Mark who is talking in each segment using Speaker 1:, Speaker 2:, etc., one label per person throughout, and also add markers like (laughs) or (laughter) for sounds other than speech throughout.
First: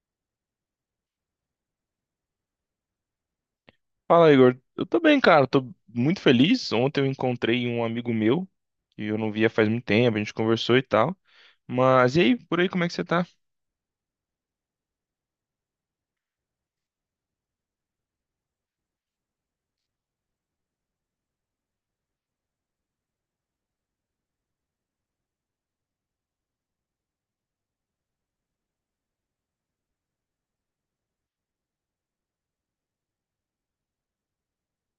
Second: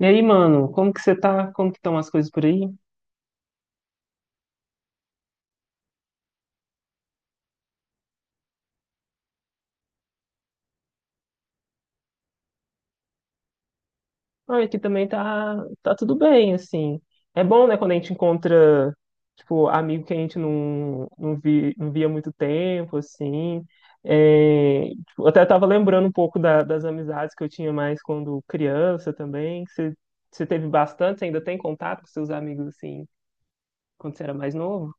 Speaker 1: E aí, mano, como que você tá? Como que estão as coisas por aí?
Speaker 2: Fala, Igor. Eu tô bem, cara. Tô muito feliz. Ontem eu encontrei um amigo meu que eu não via faz muito tempo. A gente conversou e tal. Mas e aí, por aí, como é que você tá?
Speaker 1: Ah, aqui também tá, tá tudo bem, assim. É bom, né, quando a gente encontra, tipo, amigo que a gente não via há muito tempo, assim. É, tipo, eu até tava lembrando um pouco das amizades que eu tinha mais quando criança também. Você teve bastante? Você ainda tem contato com seus amigos, assim, quando você era mais novo?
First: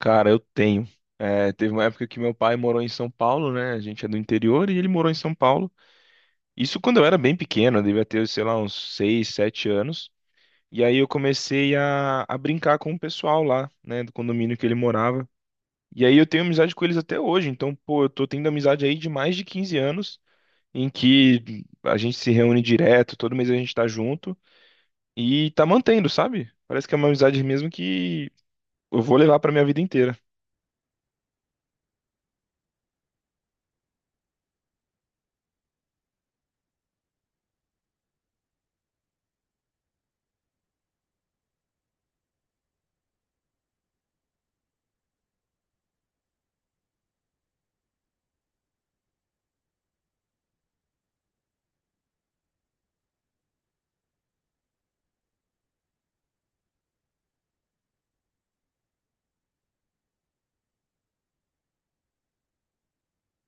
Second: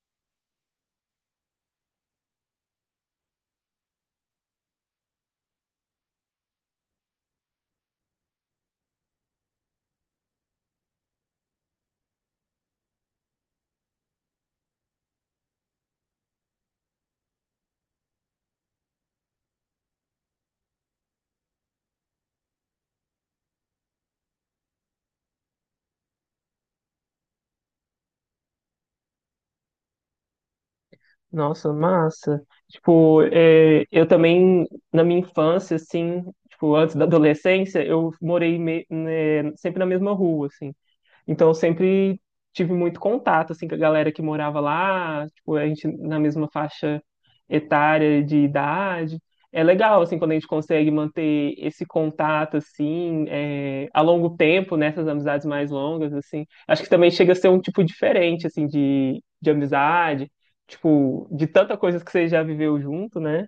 Speaker 2: Cara, eu tenho. É, teve uma época que meu pai morou em São Paulo, né? A gente é do interior e ele morou em São Paulo. Isso quando eu era bem pequeno, eu devia ter, sei lá, uns 6, 7 anos. E aí eu comecei a brincar com o pessoal lá, né, do condomínio que ele morava. E aí eu tenho amizade com eles até hoje. Então, pô, eu tô tendo amizade aí de mais de 15 anos, em que a gente se reúne direto, todo mês a gente tá junto e tá mantendo, sabe? Parece que é uma amizade mesmo que eu vou levar pra minha vida inteira.
Speaker 1: Nossa, massa. Tipo, é, eu também, na minha infância, assim, tipo, antes da adolescência, eu né, sempre na mesma rua, assim. Então eu sempre tive muito contato assim com a galera que morava lá, tipo, a gente na mesma faixa etária de idade. É legal assim quando a gente consegue manter esse contato assim é, a longo tempo nessas amizades mais longas assim. Acho que também chega a ser um tipo diferente assim de amizade, tipo, de tanta coisa que você já viveu junto, né?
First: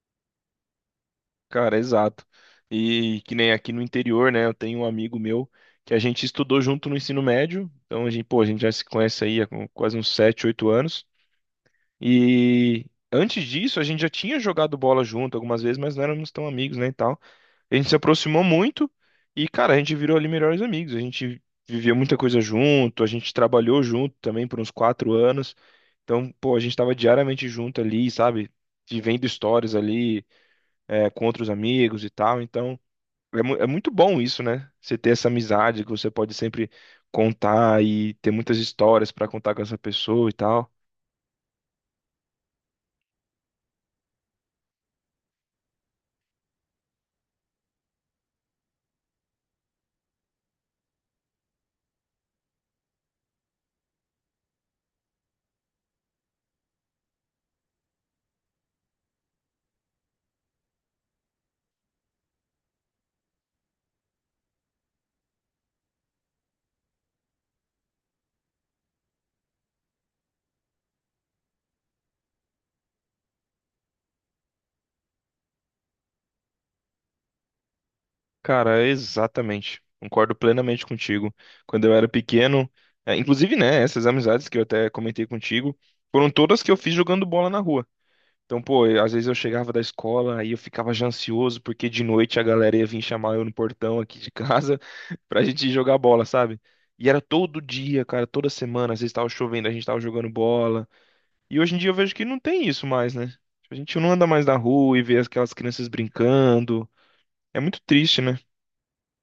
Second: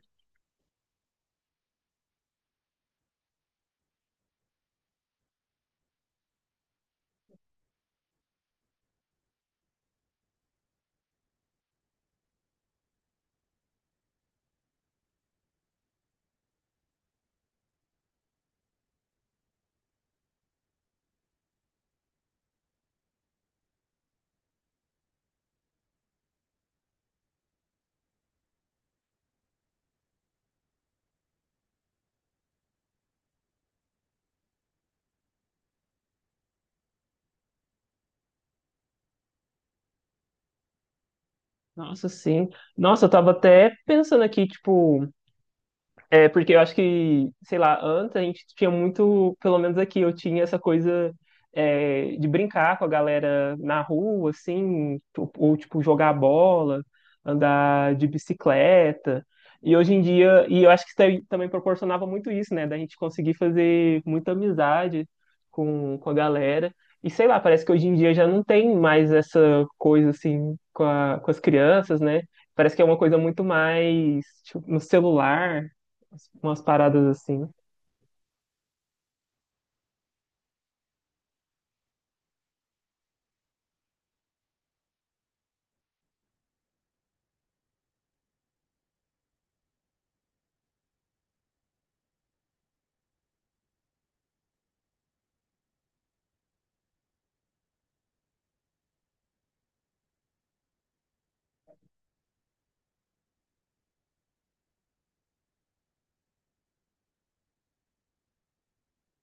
Speaker 2: Cara, exato. E que nem aqui no interior, né? Eu tenho um amigo meu que a gente estudou junto no ensino médio. Então a gente, pô, a gente já se conhece aí há quase uns 7 ou 8 anos. E antes disso, a gente já tinha jogado bola junto algumas vezes, mas não éramos tão amigos, né, e tal. A gente se aproximou muito e, cara, a gente virou ali melhores amigos. A gente vivia muita coisa junto, a gente trabalhou junto também por uns 4 anos. Então, pô, a gente tava diariamente junto ali, sabe? Vivendo histórias ali, com outros amigos e tal. Então, é muito bom isso, né? Você ter essa amizade que você pode sempre contar e ter muitas histórias pra contar com essa pessoa e tal.
Speaker 1: Nossa, sim. Nossa, eu tava até pensando aqui, tipo, é, porque eu acho que, sei lá, antes a gente tinha muito, pelo menos aqui, eu tinha essa coisa é, de brincar com a galera na rua, assim, ou, tipo, jogar bola, andar de bicicleta. E hoje em dia, e eu acho que isso daí também proporcionava muito isso, né? Da gente conseguir fazer muita amizade com a galera. E sei lá, parece que hoje em dia já não tem mais essa coisa, assim, com com as crianças, né? Parece que é uma coisa muito mais, tipo, no celular umas paradas assim.
Speaker 2: Cara, é exatamente. Concordo plenamente contigo. Quando eu era pequeno, inclusive, né, essas amizades que eu até comentei contigo, foram todas que eu fiz jogando bola na rua. Então, pô, às vezes eu chegava da escola aí eu ficava já ansioso porque de noite a galera ia vir chamar eu no portão aqui de casa (laughs) pra gente ir jogar bola, sabe? E era todo dia, cara, toda semana, às vezes tava chovendo, a gente tava jogando bola. E hoje em dia eu vejo que não tem isso mais, né? A gente não anda mais na rua e vê aquelas crianças brincando. É muito triste, né?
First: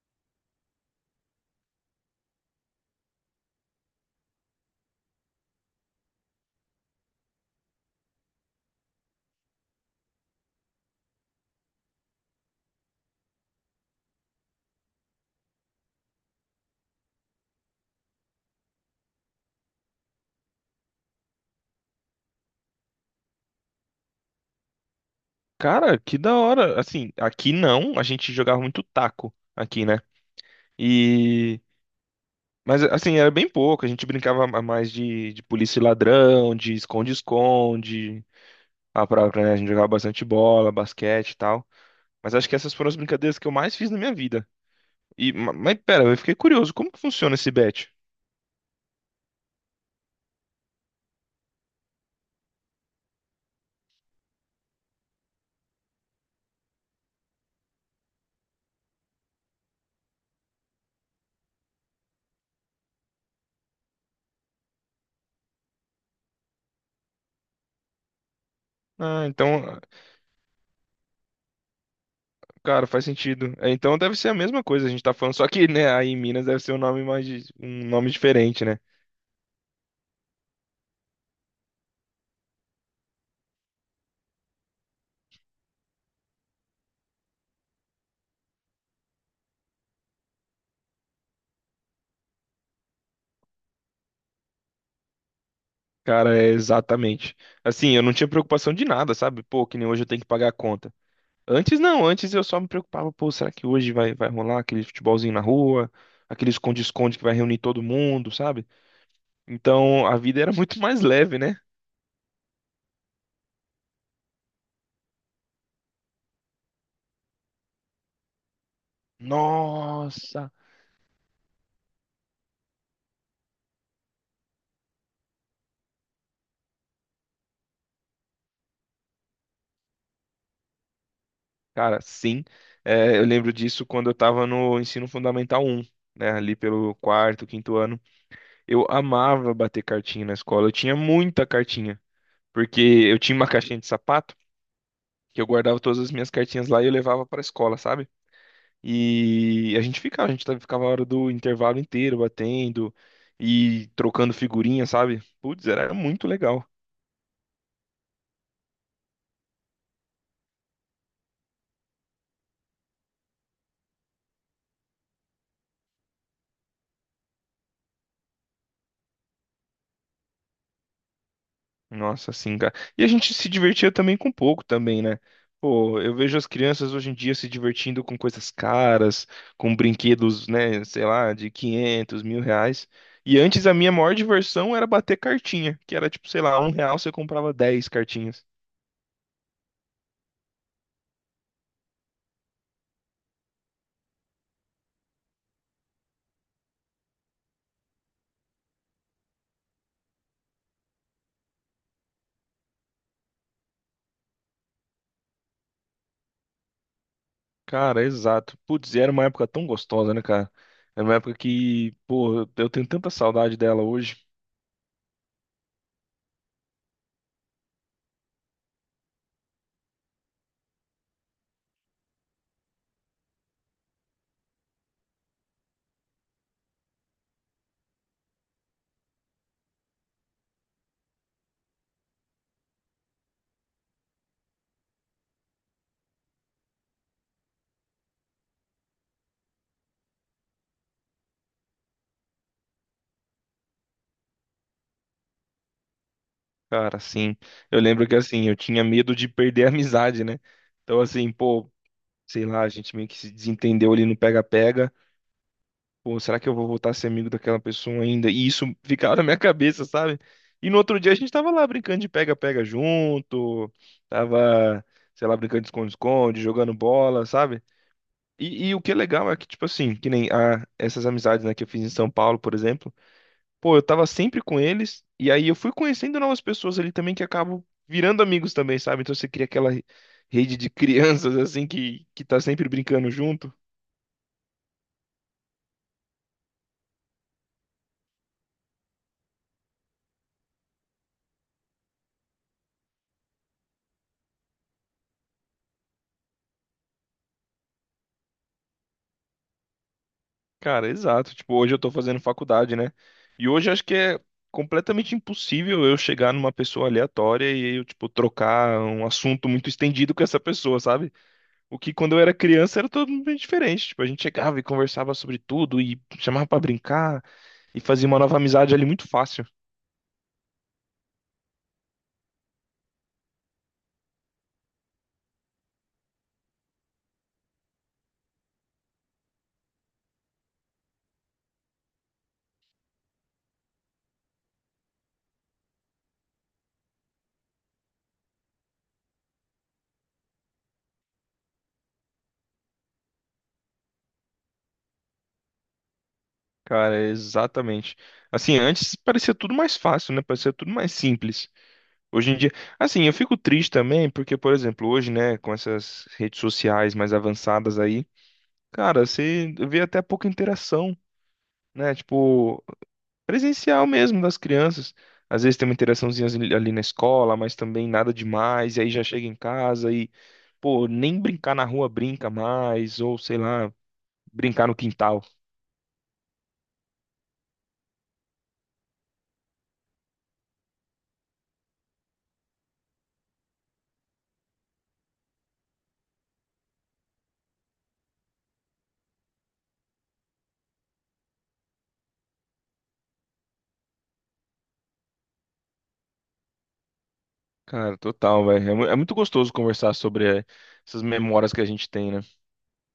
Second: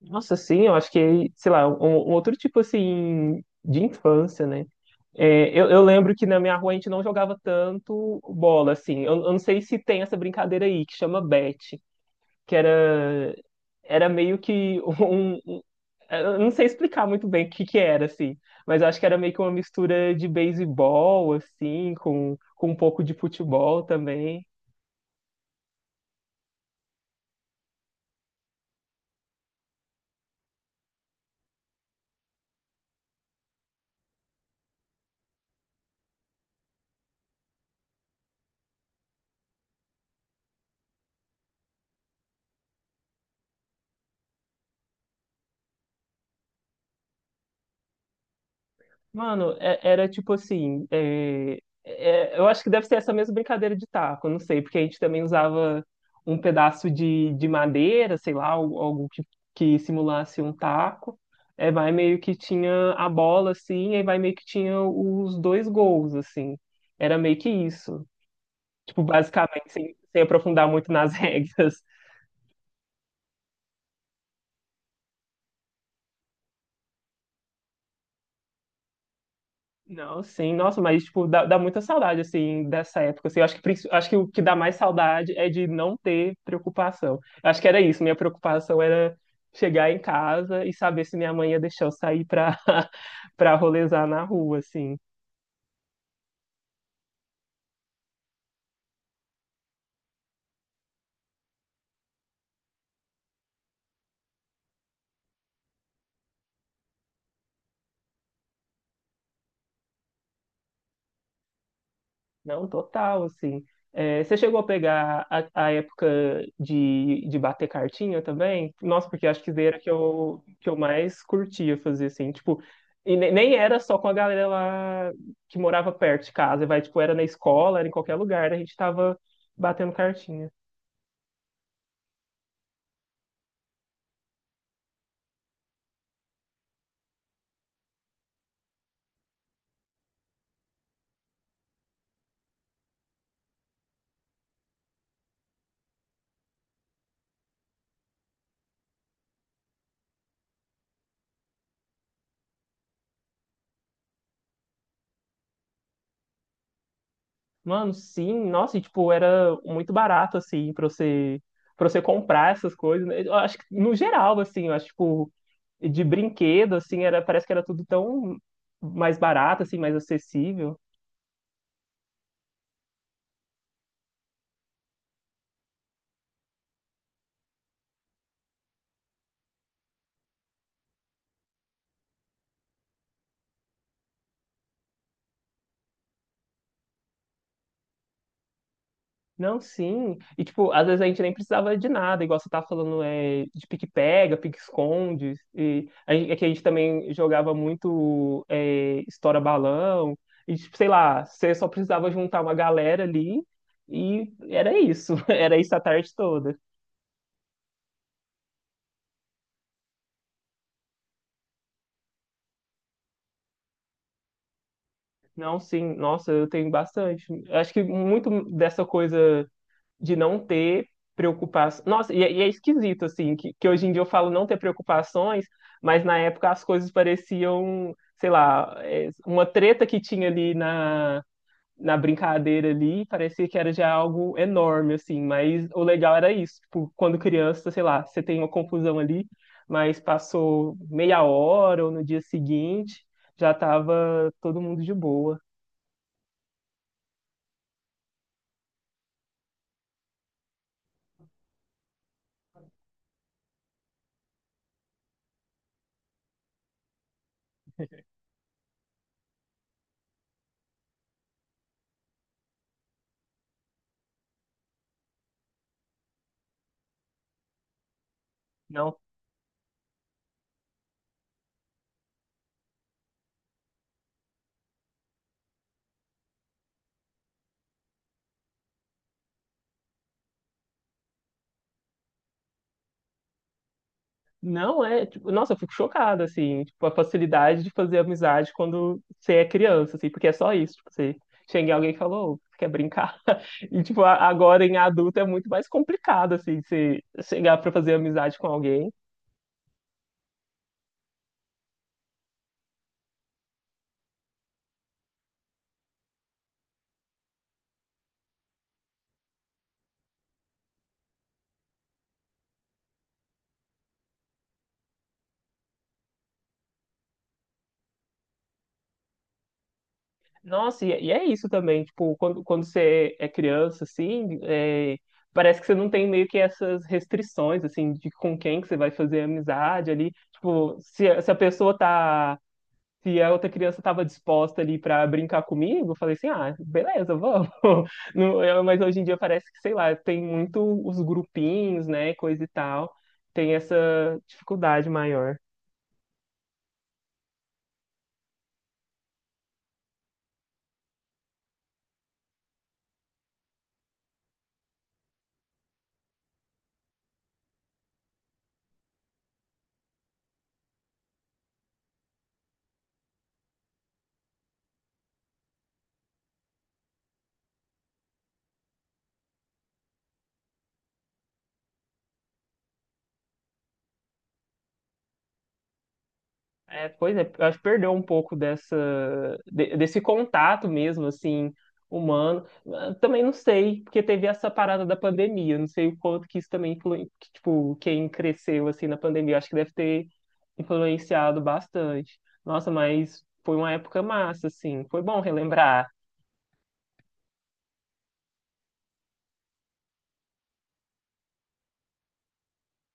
Speaker 1: Nossa, sim, eu acho que, sei lá, um outro tipo assim de infância, né? É, eu lembro que na minha rua a gente não jogava tanto bola, assim. Eu não sei se tem essa brincadeira aí, que chama bet, que era, era meio que (laughs) eu não sei explicar muito bem o que que era, assim. Mas eu acho que era meio que uma mistura de beisebol, assim, com um pouco de futebol também.
Speaker 2: Cara, que da hora. Assim, aqui não, a gente jogava muito taco aqui, né? E. Mas assim, era bem pouco. A gente brincava mais de polícia e ladrão, de esconde-esconde, a própria, né? A gente jogava bastante bola, basquete e tal. Mas acho que essas foram as brincadeiras que eu mais fiz na minha vida. E, mas pera, eu fiquei curioso, como que funciona esse bet?
Speaker 1: Mano, era tipo assim. Eu acho que deve ser essa mesma brincadeira de taco, eu não sei, porque a gente também usava um pedaço de madeira, sei lá, algo que simulasse um taco. É, vai meio que tinha a bola, assim, e vai meio que tinha os dois gols, assim. Era meio que isso. Tipo,
Speaker 2: Ah, então,
Speaker 1: basicamente, sem aprofundar muito nas (laughs) regras.
Speaker 2: cara, faz sentido. É, então deve ser a mesma coisa, a gente tá falando, só que, né, aí em Minas deve ser um nome mais, um nome diferente, né?
Speaker 1: Não, sim, nossa, mas tipo, dá muita saudade assim dessa época. Assim, eu acho que acho que o que dá mais saudade é de não ter preocupação. Eu acho que era isso, minha preocupação era chegar em casa e saber se minha mãe ia deixar eu sair pra (laughs) para rolezar na rua assim.
Speaker 2: Cara, é exatamente. Assim, eu não tinha preocupação de nada, sabe? Pô, que nem hoje eu tenho que pagar a conta. Antes não, antes eu só me preocupava, pô, será que hoje vai rolar aquele futebolzinho na rua, aquele esconde-esconde que vai reunir todo mundo, sabe? Então a vida era (laughs) muito mais leve, né?
Speaker 1: Não, total, assim. É, você chegou a pegar a época de bater cartinha também? Nossa, porque acho que era
Speaker 2: Nossa!
Speaker 1: que eu mais curtia fazer, assim, tipo, e nem era só com a galera lá que morava perto de casa, vai, tipo, era na escola, era em qualquer lugar, a gente tava batendo cartinha.
Speaker 2: Cara, sim. É, eu lembro disso quando eu tava no ensino fundamental um, né? Ali pelo quarto, quinto ano. Eu amava bater cartinha na escola, eu tinha muita cartinha. Porque eu tinha uma caixinha de sapato que eu guardava todas as minhas cartinhas lá e eu levava pra escola, sabe? E a gente ficava, ficava a hora do intervalo inteiro batendo e trocando figurinha, sabe? Putz, era muito legal.
Speaker 1: Mano, sim, nossa, e, tipo, era muito barato, assim, pra você comprar essas coisas, né? Eu acho que, no geral, assim, eu acho, tipo, de brinquedo, assim, era, parece que era tudo tão mais barato, assim, mais acessível.
Speaker 2: Nossa, assim, cara. E a gente se divertia também com pouco também, né? Pô, eu vejo as crianças hoje em dia se divertindo com coisas caras, com brinquedos, né, sei lá, de 500, 1.000 reais. E antes a minha maior diversão era bater cartinha, que era tipo, sei lá, R$ 1 você comprava 10 cartinhas.
Speaker 1: Não, sim. E, tipo, às vezes a gente nem precisava de nada, igual você tava falando, é, de pique-pega, pique-esconde. E a gente, é que a gente também jogava muito é, estoura-balão. E, tipo, sei lá, você só precisava juntar uma galera ali e era isso. (laughs) Era isso a tarde toda.
Speaker 2: Cara, exato. Putz, e era uma época tão gostosa, né, cara? Era uma época que, pô, eu tenho tanta saudade dela hoje.
Speaker 1: Não, sim. Nossa, eu tenho bastante. Acho que muito dessa coisa de não ter preocupações. Nossa, e é esquisito, assim, que hoje em dia eu falo não ter preocupações, mas na época as coisas pareciam, sei lá, é, uma treta que tinha ali na, na brincadeira ali, parecia que era já algo enorme, assim, mas o legal era isso, tipo, quando criança, sei lá, você tem uma confusão ali, mas passou meia hora ou no dia seguinte, já tava todo mundo de boa.
Speaker 2: Cara, assim, eu lembro que, assim, eu tinha medo de perder a amizade, né? Então, assim, pô, sei lá, a gente meio que se desentendeu ali no pega-pega. Pô, será que eu vou voltar a ser amigo daquela pessoa ainda? E isso (laughs) ficava na minha cabeça, sabe? E no outro dia a gente tava lá brincando de pega-pega junto, tava, sei lá, brincando de esconde-esconde, jogando bola, sabe? E o que é
Speaker 1: Não,
Speaker 2: legal é que, tipo assim, que nem essas amizades, né, que eu fiz em São Paulo, por exemplo, pô, eu tava sempre com eles, e aí eu fui conhecendo novas pessoas ali também que acabam virando amigos também, sabe? Então você cria aquela rede de crianças, assim, que tá sempre brincando junto.
Speaker 1: não é, tipo, nossa, eu fico chocada, assim, tipo, a facilidade de fazer amizade quando você é criança, assim, porque é só isso, tipo, você chega em alguém e fala, ô, você quer brincar? (laughs) E, tipo, agora em adulto é muito mais complicado, assim, você chegar pra fazer amizade com alguém.
Speaker 2: Cara, exato. Tipo, hoje eu tô fazendo faculdade, né? E hoje eu acho que é completamente impossível eu chegar numa pessoa aleatória e eu, tipo, trocar um assunto muito estendido com essa pessoa, sabe? O que quando eu era criança era todo mundo bem diferente. Tipo, a gente chegava e conversava sobre tudo e chamava pra brincar e fazia uma nova amizade ali muito fácil.
Speaker 1: Nossa, e é isso também, tipo, quando você é criança, assim, é, parece que você não tem meio que essas restrições, assim, de com quem que você vai fazer amizade ali, tipo, se a pessoa tá se a outra criança estava disposta ali para brincar comigo, eu falei assim, ah, beleza, vamos. (laughs) Não, eu- Mas hoje em dia parece que, sei lá, tem muito os grupinhos, né, coisa e tal, tem essa dificuldade maior.
Speaker 2: Cara, exatamente. Assim, antes parecia tudo mais fácil, né? Parecia tudo mais simples. Hoje em dia, assim, eu fico triste também porque, por exemplo, hoje, né, com essas redes sociais mais avançadas aí, cara, você vê até pouca interação, né? Tipo, presencial mesmo das crianças. Às vezes tem uma interaçãozinha ali na escola, mas também nada demais, e aí já chega em casa e, pô, nem brincar na rua brinca mais, ou sei lá, brincar no quintal.
Speaker 1: É, pois é, eu acho que perdeu um pouco dessa, desse contato mesmo, assim, humano. Ah, também não sei, porque teve essa parada da pandemia, não sei o quanto que isso também que, tipo, quem cresceu, assim, na pandemia, eu acho que deve ter influenciado bastante. Nossa, mas foi uma época massa, assim, foi bom relembrar,
Speaker 2: Cara, total, velho. É muito gostoso conversar sobre essas memórias que a gente tem, né?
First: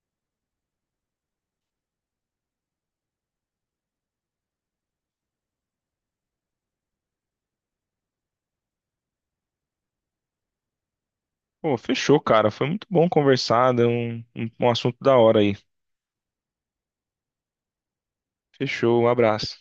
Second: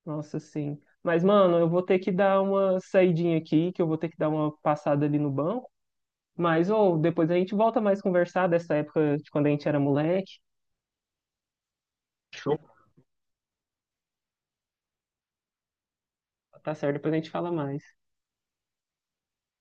Speaker 1: nossa, sim. Mas, mano, eu vou ter que dar uma saidinha aqui, que eu vou ter que dar uma passada ali no banco, mas, ou, depois a gente volta mais conversar dessa época de quando a gente era moleque.
Speaker 2: Pô, fechou, cara. Foi muito bom conversar, deu um assunto da hora aí.
Speaker 1: Tá certo, depois a gente fala mais.
Speaker 2: Fechou, um abraço.